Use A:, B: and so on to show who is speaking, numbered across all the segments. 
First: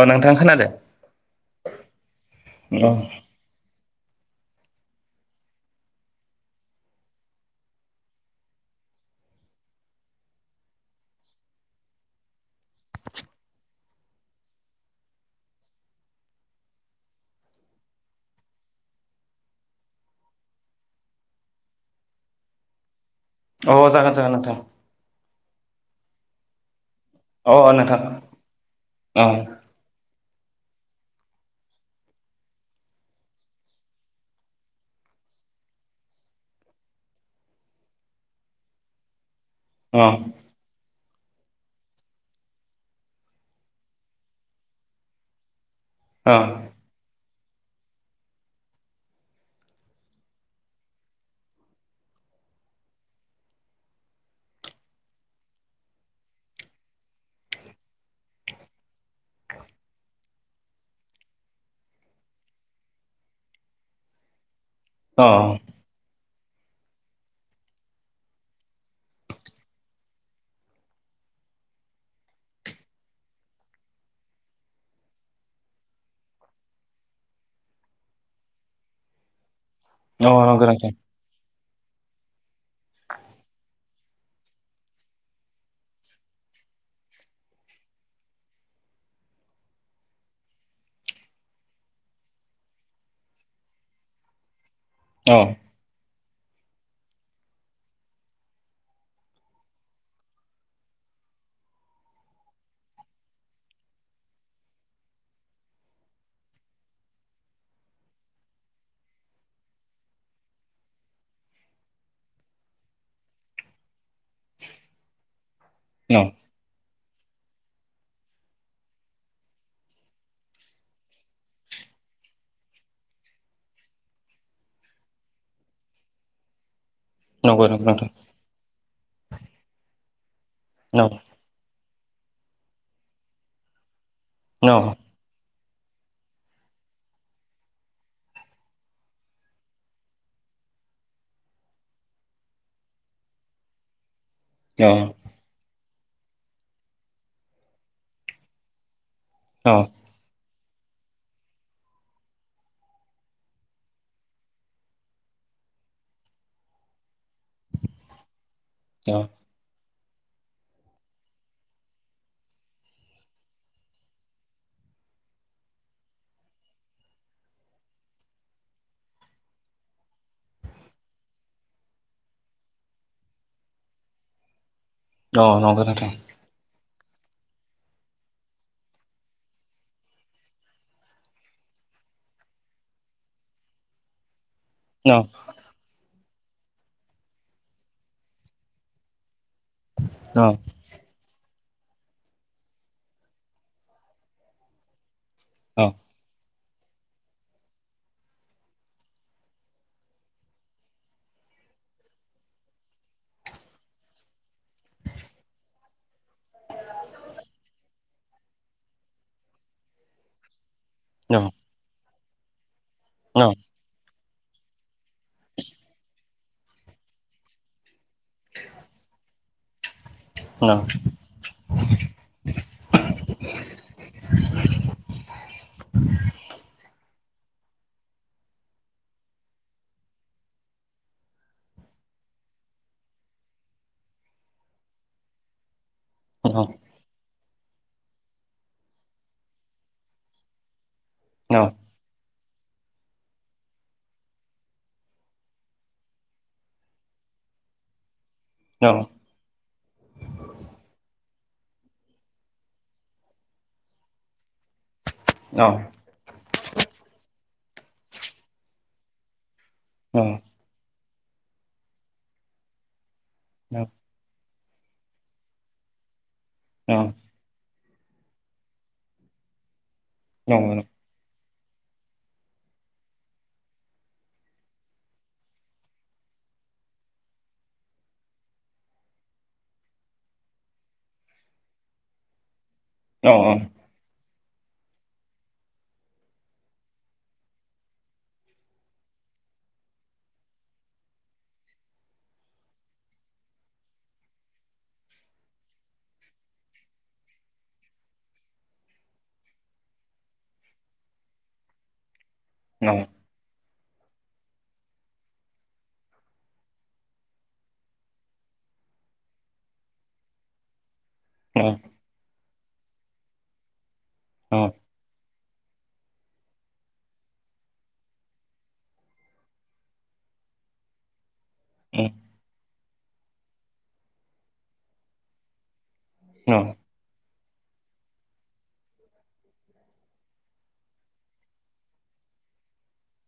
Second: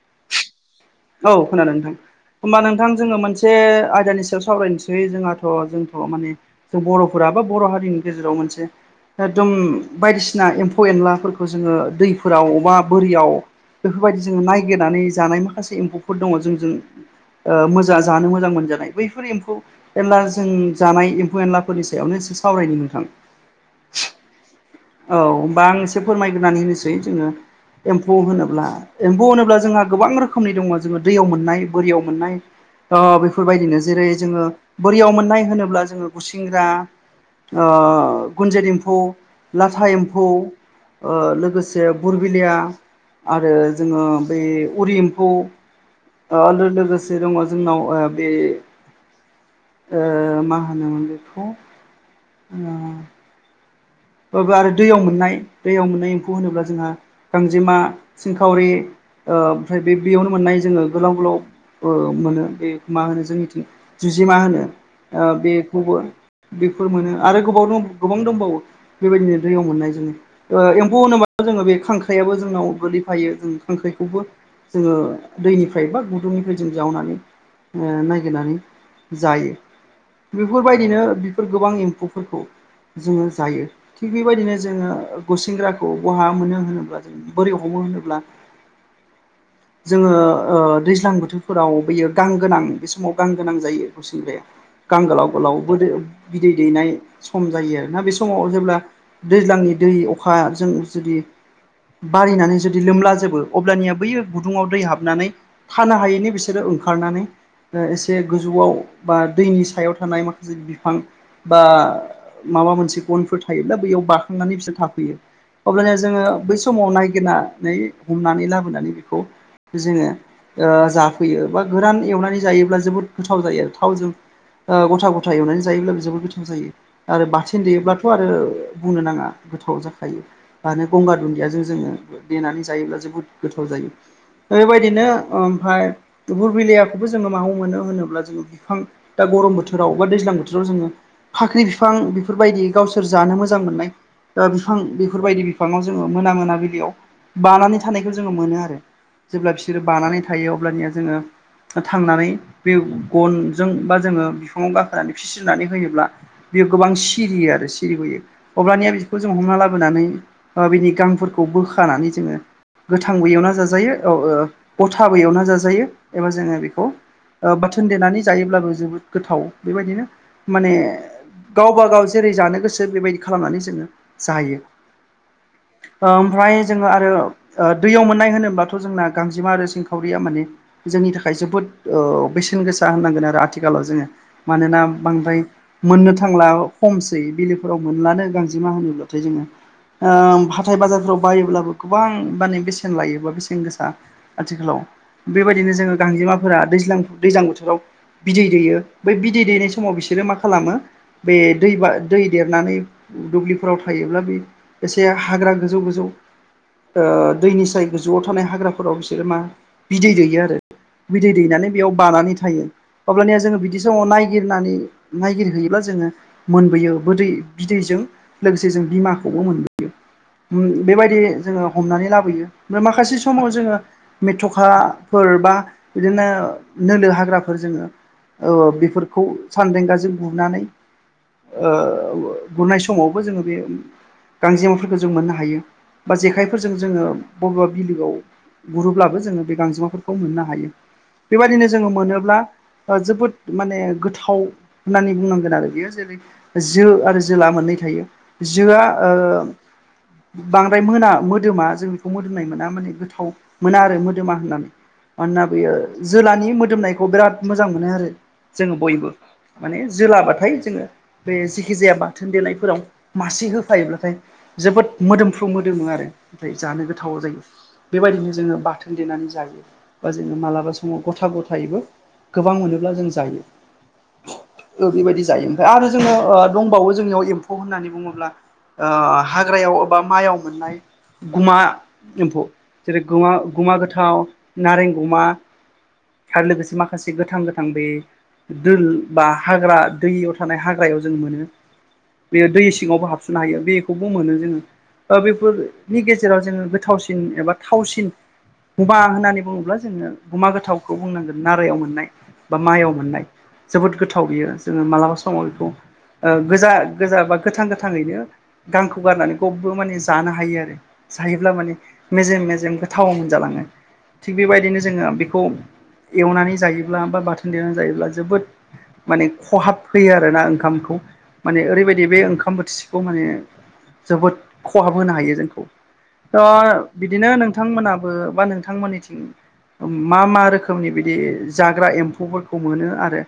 A: अ नोंथां खोनादो।
B: औ खोनादों नोंथां होमबा नोंथां जोङो मोन से आयदानि सायाव सावरायनोसै जोंहाथ' जोंथ' माने जों बर'फोरा बा बर' हारिनि गेजेराव मोनसे एकदम बायदिसिना एम्फौ एनलाफोरखौ जोङो दैफोराव बा बोरियाव बेफोरबायदि जोङो नायगिरनानै जानाय माखासे एम्फौफोर दङ जों जों ओ मोजां जानो मोजां मोनजानाय बैफोर एम्फौ एनला जों जानाय एम्फौ एनलाफोरनि सायावनो एसे सावरायनो नोंथां।
A: अ जागोन जागोन नोंथां।
B: औ होमबा आं एसे फोरमायग्रानै होनोसै जोङो
A: अ
B: एम्फौ होनोब्ला एम्फौ होनोब्ला जोंहा गोबां रो रोखोमनि दङ जोङो दैयाव मोननाय बोरियाव मोननाय ओ बेफोरबायदिनो जेरै जोङो बोरियाव मोननाय होनोब्ला जोङो गुसिंग्रा ओ गुन्जित एम्फौ लाथा एम्फौ
A: नोंथां
B: ओ लोगोसे बुरबिलिया आरो जोङो बै उरि एम्फौ
A: अ
B: ओ लो-लोगोस से दङ जोंनाव बे मा ओ होनोमोन बेखौ अ। बा बो आरो दैयाव मोननाय दैयाव मोननाय एम्फौ होनोब्ला जोंहा गांजेमा सिंखावरि ओ ओमफ्राय बे बेयावनो मोननाय जोङो गोलाव गोलाव ओ मोनो बे मा होनो जोंनिथिं जुजिमा होनो। ओ बेखौबो बेफोर मोनो आरो गोबाव दं गोबां दंबावो बेबायदिनो दैयाव मोननाय जोङो ओ एम्फौ होनोब्ला जोङो बे खांख्राइयाबो जोंनाव गोलैफायो जों खांख्राइखौबो जोङो दैनिफ्राय बा गुदुंनिफ्राय जों जावनानै ओ नागिरनानै जायो। बेफोरबायदिनो बेफोर गोबां एम्फौफोरखौ जोङो जायो थिग बेबायदिनो जोङो ओ गुसेंग्राखौ बहा मोनो होनोब्ला जों बोरै हमो होनोब्ला जोङो ओ दैज्लां बोथोरफोराव बैयो गां गोनां बे समाव गां गोनां जायो खुसिंग्राया, गां गोलाव
A: अ
B: गोलावबो जायो बिदै दैनाय सम जायो आरोना बे समाव जेब्ला दैज्लांनि दै अखाजों जुदि बारिनानै जुदि लोमला जोबो अब्लानिया बैयो गुदुङाव दै हाबनानै थानो हायैनि बिसोरो ओंखारनानै ओ एसे गोजौआव बा दैनि सायाव थानाय माखासे बिफां बा माबा मोनसे गनफोर थायोब्ला बैयाव बाखांनानै बिसोर थाफैयो अब्लानिया जोङो
A: नंगौ
B: बै समाव नायगिरनानै हमनानै लाबोनानै बेखौ जोङो ओ जाफैयो बा गोरान एवनानै जायोब्ला जोबोद गोथाव जायो आरो थावजों ओ गथा गथा एवनानै जायोब्लाबो जोबोर गोथाव जायो। आरो बाथोन देयोब्लाथ'
A: नोंथां
B: आरो बुंनो नाङा गोथाव जाखायो। दानो
A: औ
B: गंगार दुन्दियाजों जोङो देनानै जायोब्ला जोबोद गोथाव जायो
A: औ नंगौ नोंथां औ
B: बेबायदिनो ओमफ्राय बुरबिलियाखौबो जोङो मायाव मोनो होनोब्ला जोङो बिफां दा गरम बोथोराव बा दैज्लां बोथोराव जोङो फाख्रि बिफां बेफोरबायदि गावसोर जानो मोजां मोननाय ओ बिफां बेफोरबायदि बि फांआव जोङो मोना मोनाबिलियाव बानानै थानायखौ जोङो मोनो आरो जेब्ला बिसोरो बानानै थायो अब्लानिया जोङो थांनानै बे गनजों बा जोङो बिफाङाव गाखोनानै फिस्रिनानै होयोब्ला बेयो गोबां सिरियो आरो सिरिबोयो अब्लानिया बेखौ जों हमना लाबोनानै ओ बिनि गांफोरखौ बोखानानै जोङो गोथां बो येवना जाजायो औ ओ गथाबो येवना जाजायो एबा जोङो बेखौ ओ बाथोन देनानै जायोब्लाबो जोबोद गोथाव बेबायदिनो माने गावबा गाव जेरै जानो गोसो बेबायदि खालामनानै जोङो जायो।
A: औ औ नंगौ नोंथां औ
B: ओमफ्राय जोङो आरो ओ दैयाव मोननाय होनोबथ' जोंना गांजेमा आरो सिंखावरिया जोंना माने जोंनि थाखाय जोबोद ओ बेसेन गोसा होननांगोन आरो आथिखालाव जोङो मानोना
A: औ
B: बांद्राय मोननो थांला खमसै बिलोफोराव मोनलानो गांजेमा होनोब्लाथाय जोङो। ओ हाथाय बाजारफ्राव बायोब्लाबो गोबां माने बेसेन लायोबा बेसेन गोसा आथिखालाव। बेबायदिनो जोङो गांजेमाफोरा दैज्लां दैज्लां बोथोराव बिदै दैयो बै बिदै दैनाय समाव बिसोरो मा खालामो बे दैबा दै देरनानै दुब्लिफोराव थायोब्ला बे एसे हाग्रा गोजौ गोजौ ओ दैनि साय गोजौआव थानाय हाग्राफोराव बिसोरो मा बिदै दैयो आरो। बिदै दैनानै बेयाव बानानै थायो अब्लानिया जोङो बि बिदि समाव नायगिरनानै नायगिरहैयोब्ला जोङो मोनबोयो। बोदै बिदैजों लोगोसे जों बिमाखौबो मोनबोयो उम बेबायदि जोङो हमनानै लाबोयो ओमफ्राय माखासे समाव जोङो मेथ'खाफोर बा बिदिनो नोलोर हाग्राफोर जोङो औ बेफोरखौ सानदेंगाजों गुनानै ओ गुरनाय समावबो जोङो बे गांजेमाफोरखौ जों मोननो हायो। बा जेखाइफोरजों जोङो बबेबा बिलगआव गुरोब्लाबो जोङो बे गांजेमाफोरखौ मोननो हायो। बेबायदिनो जोङो मोनोब्ला ओ जोबोद माने गोथाव होननानै बुंनांगोन आरो बियो जेरै जो आरो जोला मोननै थायो, जोआ ओ बांद्राय मोना मोदोमा जों बेखौ मोदोमनाय मोना माने गोथाव मोना आरो मोदोमा होननानै। मानोना बेयो जोलानि मोदोमनायखौ बिराद मोजां मोनो आरो जोङो बयबो। माने जोलाबाथाय जोङो बे जेखि जाया बाथोन देनायफोराव मासे होफायोब्लाथाय जोबोद मोदोमफ्रु मोदोमो आरो ओमफ्राय जानो गोथाव जायो। बेबायदिनो जोङो बाथोन देनानै जायो बा जोङो मालाबा समाव गथाबो थायोबो गोबां मोनोब्ला जों जायो ओैरैबायदि जायो ओमफ्राय आरो जोङो ओ दंबावो जोंनियाव एम्फौ होननानै बुङोब्ला ओ हाग्रायाव एबा माइयाव मोननाय गुमा एम्फौ जेरै गुमा गुमा गोथाव नारें गुमा आरो लोगोसे माखासे गोथां गोथां बे दोल बा हाग्रा दैयाव थानाय हाग याव जों मोनो बेयो दै सिङावबो हाबसोननो हायो बेखौबो मोनो जोङो ओ बेफोरनि गेजेराव जोङो गोथावसिन एबा थावसिन हबा होननानै बुङोब्ला जोङो गुमा गोथावखौ बुंनांगोन नारायाव मोननाय बा माइआव मोननाय जोबोद गोथाव बियो जोङो मालाबा समाव बिखौ ओ गोजा गोजा बा गोथां गोथाङैनो गांखौ गारनानै गबो माने जानो हायो आरो जायोब्ला माने मेजेम मेजेम गोथाव मोनजालाङो थिग बेबायदिनो जोङो बिखौ एवनानै जायोब्ला बा बाथोन देनानै जायोब्ला जोबोद माने खहाब होयो आरोना ओंखा खामखौ माने ओरैबायदि
A: औ
B: बे ओंखाम बोथिसेखौ माने जोबोद खहाब होनो हायो जोंखौ
A: औ
B: त' बिदिनो नोंथांमोनाबो बा नोंथांमोननिथिं ओम मा मा रोखोमनि बिदि जाग्रा एम्फौफोरखौ मोनो आरो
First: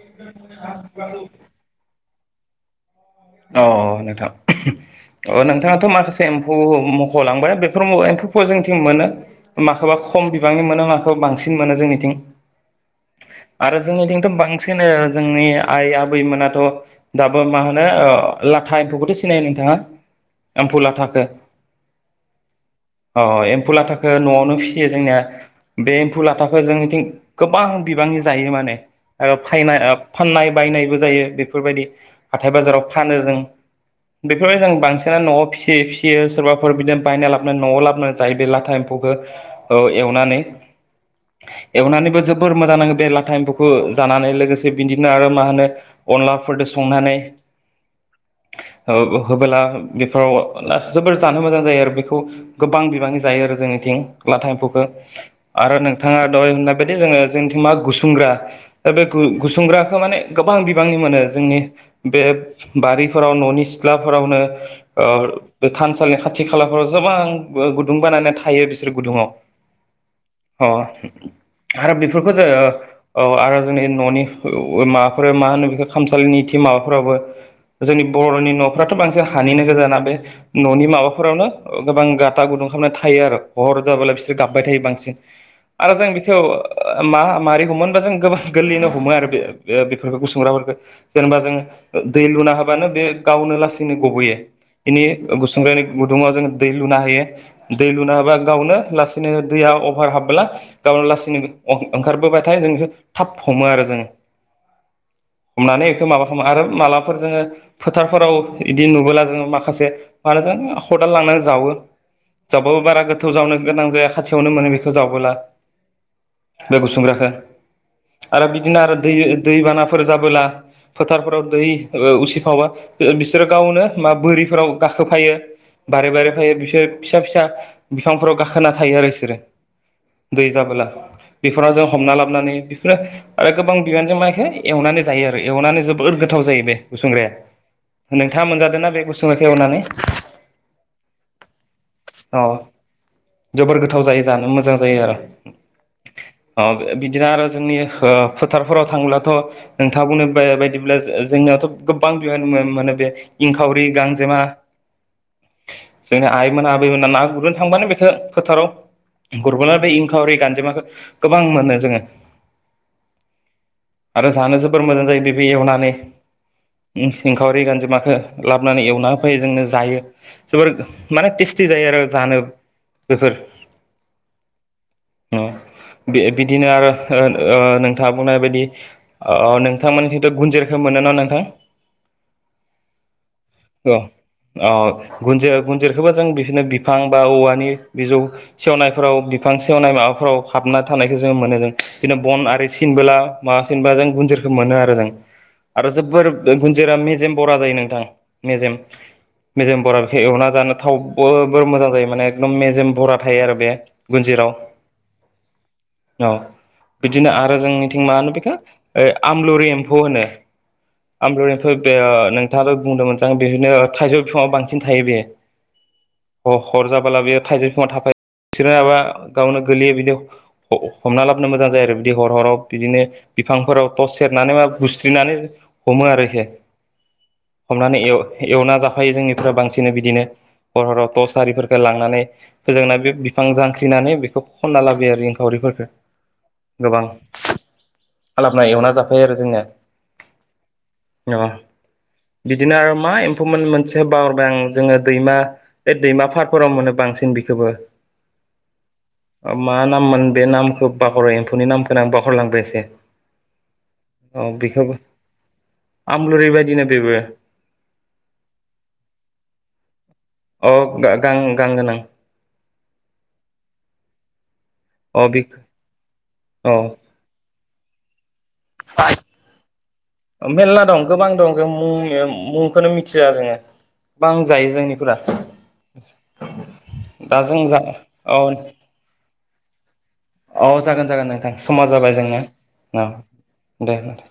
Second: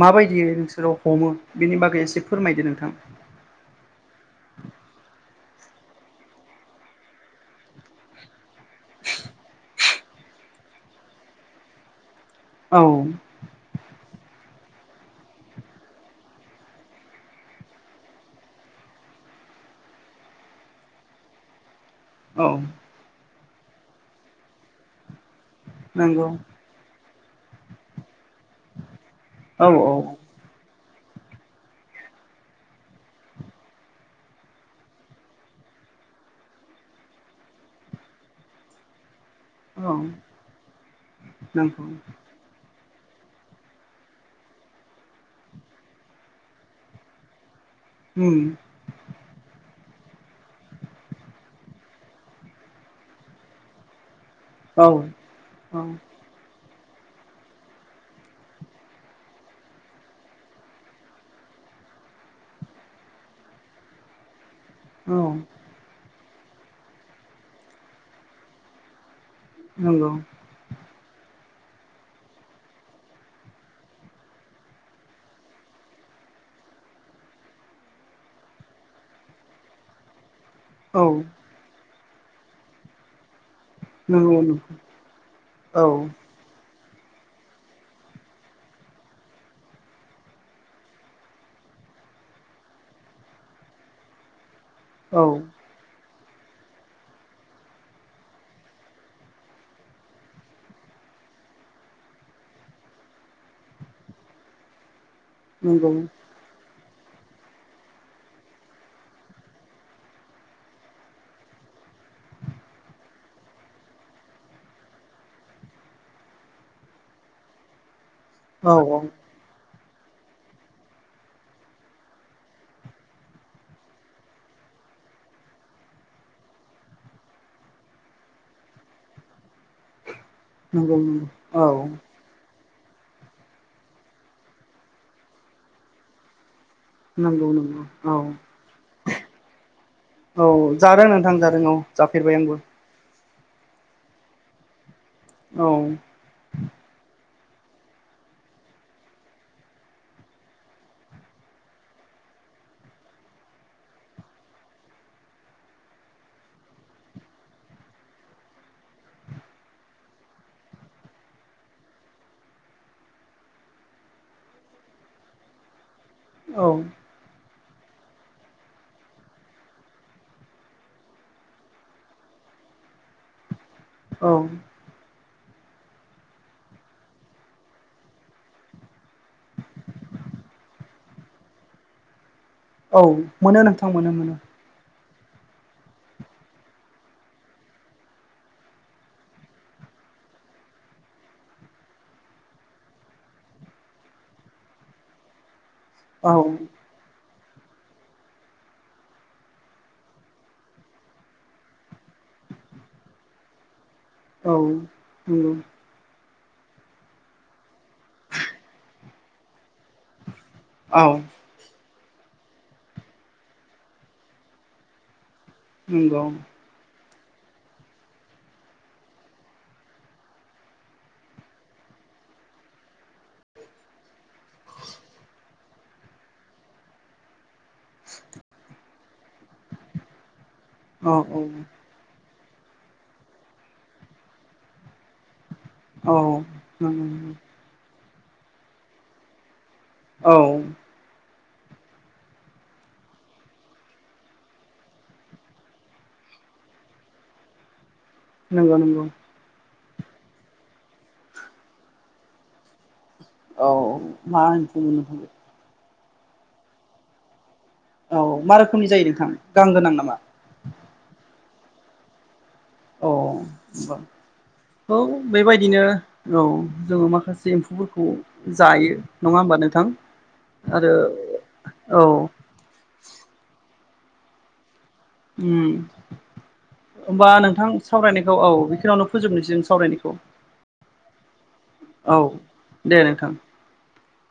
B: माबायदियै नोंसोरो हमो बेनि बागै एसे फोरमायदो नोंथां।
A: अ नोंथां [unintelligible] अ नोंथाङाथ' माखासे ब' मख'लांबाय बेफोर एम्फौ फो जोंनिथिं मोनो माखौबा खम बिबांनि मोनो माखौबा बांसिन मोनो जोंनिथिं
B: औ
A: आरो जोंनिथिंथ' बांसिन ओ जोंनि आइ आबैमोनाथ' दाबो मा होनो ओ अ लाथा एम्फौखौथ' सिनायो नोंथांङा एम्फौ लाथाखो?
B: औ
A: अ एम्फौ लाथाखो न'आवनो फिसियो जोंनिया बे एम्फौ
B: नंगौ
A: लाथाखौ जोंनिथिं गोबां बिबांनि जायो माने ओ
B: औ
A: फायनाय ओ फाननाय बायनायबो जायो बेफोरबायदि हाथाय बाजाराव फानो जों बेफोर जों बांसिनानो न'आव फिसियै फिसियो सोरबाफोर बिदिनो बायना लाबोनानै न'आव लाबोनो जायो बे लाथा एमफौ एमफौखो ओ
B: औ
A: एवनानै
B: नंगौ
A: एवनानैबो जोब जोबोर मोजां नांङो बे लाथा एम्फौखौ जानानै लोगोसे बिदिनो आरो मा होनो अनलाफोरजों संनानै [unintelligible]
B: उम
A: ओ होबोला बेफोराव जोबोर जानो मोजां जायो आरो बेखौ गोबां बिबांनि जायो आरो जोंनिथिं लाथा एम्फौखो
B: औ
A: आरो
B: औ
A: नोंथाङा दहाय बुंननाय बेदिनो जोंङो जोंनिथिं मा गुसुंग्रा ओ बे गु गुसुंग्राखौ माने गोबां बिबांनि मोनो जोंनि बे बारिफोराव न'नि सिथ्लाफोरावनो ओ बो थानसालिनि खाथि खालाफोराव जोबां गुदुं बानायनानै थायो बिसोर गुदुंङाव
B: नंगौ
A: अ आरो बेफोरखौ जोंङो औ आरो जोंनि न'नि माबाफोर मा होनो बेखौ खामसालिनि टिमाव फोराबो जोंनि बर'नि न'फ्राथ' बांसिन हानिनो गोजाना बे न'नि माबाफोरावनो गोबां गाता गुदुं खामनानै थायो आरो हर जाबायलाय
B: नंगौ
A: बिसोरो
B: नंगौ
A: गाबबाय थायो बांसिन
B: औ
A: आरो जों बे
B: औ
A: बेयखौ मा माबारै हमोनबा जों गोबां गोरलैनो हमो आरो बे बेफोरखौ गुसुंग्राफोरखौ जेनेबा जोंङो दै लुना हाबानो बे गावनो लासैनो गब'यो बेनि गुसुंग्रानि गुदुङाव जोंङो दै लुना हायो दै लुना होबा गावनो लासैनो दैया अभार हाबला गाबोन लासैनो ओंखारबोबायथाय जों बेखौ थाब हमो आरो जोंङो
B: [inaudible]
A: हमनानै इखो माबा खालामो आरो मालाफोर जोंङो फोथारफोराव इदि नुबोला जोंङो माखासे मानो जों खदाल लांनानै जावो जावबाबो बारा गोथौ जावनो गोनां जाया खाथियावनो मोनो बेखौ जावबोला बे गुसुंग्राखौव आरो
B: औ
A: बिदिनो आरो दै दैबानाफोर जाबोला फोथारफोराव दै उसिफावा बिसोरो गावनो मा बोरिफोराव गाखोफायो बारे बारे फायो बिसोरो फिसा फिसा बिफांफोराव गाखोना थायो आरो बिसोरो दै जाबोला
B: नंगौ नंगौ औ
A: बेफोराव जों हमना ला हाबनानै बेफोरनो आरो गोबां बिबानजों मानखौ एवनानै जायो आरो एवनानै जोबोर गोथाव जायो बे। खुसेंग्राया
B: नंगौ नंगौ औ
A: नोंथांङा मोनजादों ना? बे खुसेंग्राखौ एवनानै
B: औ जादों नोंथां जादों। औ
A: अ
B: जाफेरबाय आंबो
A: जोबोर गोथाव जायो जानो मोजां जायो आरो।
B: औ
A: बिदिनो आरो जोंनि फोथारफोराव थांब्लाथ' नोंथां बुंनो बायदिब्ला? जोंनियावथ' गोबां बिबांनि मोनो बे इंखावरि गांजेमा जोंनि आइमोना आबैमोना ना गुरनो थांबानो बेखौ फोथाराव गुरबला बे इंखावरि गानजेमाखौ गोबां मोनो जोंङो। आरो जानो जोबोर मोजां जायो बेबो एवनानै।
B: औ
A: सिंखावरि गानजेंमााखो लाबोनानै एवना होफैयो जोंनो जायो। जोबोर माने टेस्टि जायो आरो जानो बेफोर
B: औ
A: बे बिदिनो आरो नोंथांङा बुंनाय बायदि नोंथांमोनानि खन्थ' गुन्जिरखौ मोनो नंङा नोंथां।
B: औ मोनो नोंथां मोनो मोनो
A: गुनन्ज गुनन्जिरखौोबा जों बिदिनो बिफां बा औवानि बिजौ सेवनायफोराव बिफां सेवनाय माबाफोराव हाबना थानायखौ जोङो मोनो जों बिदिनो बन आरि सिनबोला माबाफिनबा जों गुन्जिरखौ मोनो आरो जों। आरो जोबोर
B: औ
A: गुनजोरा मेजेम बरा जायो नोंथां मेजेम मेजेम बरा बेखाय एवना जानो थावोर मोजां जायो माने एखदम मेजेम बरा थायो आरो बे। गुन्जिराव
B: औ
A: औ बिदिनो आरो जोंनिथिं मा होनो बेखा आमलुरि एम्फौ होनो आमलनिफोर बे नोंथाङाबो बुंदोंमोनज आं बेनो थाइजौ बिफाङआ बांसिन थायो बेयो
B: मगं
A: हर जाबोला बेयो थाइजौ फङा थाायो बिाबा गावनो गोलैयो बिदि हमना लाबोनो मोजां जायो आरो बिदि हर हराव बिदिनो बिफांफोराव थ' सेरनानै बा गुस्रिनानै हमो आरोख हमनानै एवना जाफायो जोंनिफ्राय बांसिन बिदिनो हर हराव
B: औ
A: थसारिफोरफोरखौ लांनानै फोजोंना बे बिफां जांख्रिनानै बेखौ खनना लाबोयो इनखावरिफोर
B: नंगौ औ
A: गोबां
B: नंगौ
A: लाबना एवना जाफायो आरो जोंनिया
B: औ
A: अ बिदिनो आरो मा? एम्फौमोन मोनसे बावारबाय आं जोंङो दैमा बे दैमा पारफोराव मोनो बांसिन बेखौवबो
B: नंगौ नंगौ
A: मा नाम मोन बे नामखौ बाखरो एम्फौनि नामखौनो आं बाखहरलांबाय एसे?
B: औ मा एम्फौ मोननो थोन
A: आमलुरिबायायदिनो बेबो
B: औ मा रोखोमनि जायो नोंथां गां गोनां नामा?
A: अ गां गान गोनां।
B: औब औ
A: अ बे
B: बेबायदिनो औ जोंङो माखासे एम्फौफोरखौ जायो नंङा होमबा नोंथां।
A: मेरला
B: आरो
A: दं गोबां दं जों
B: औ
A: मुंनि मुंखौनो मिथिया जोङो बां जायो जोंनि
B: उम होमबा
A: दा जों
B: नोंथां
A: जा
B: सावरायनायखौ औ बेखिनियावनो फोजोबनोसै सावरायनायखौ।
A: औ जागोन जागोन नोंथां समा जाबाय
B: औ
A: जोंनो
B: दे नोंथां
A: औ दे होनोबा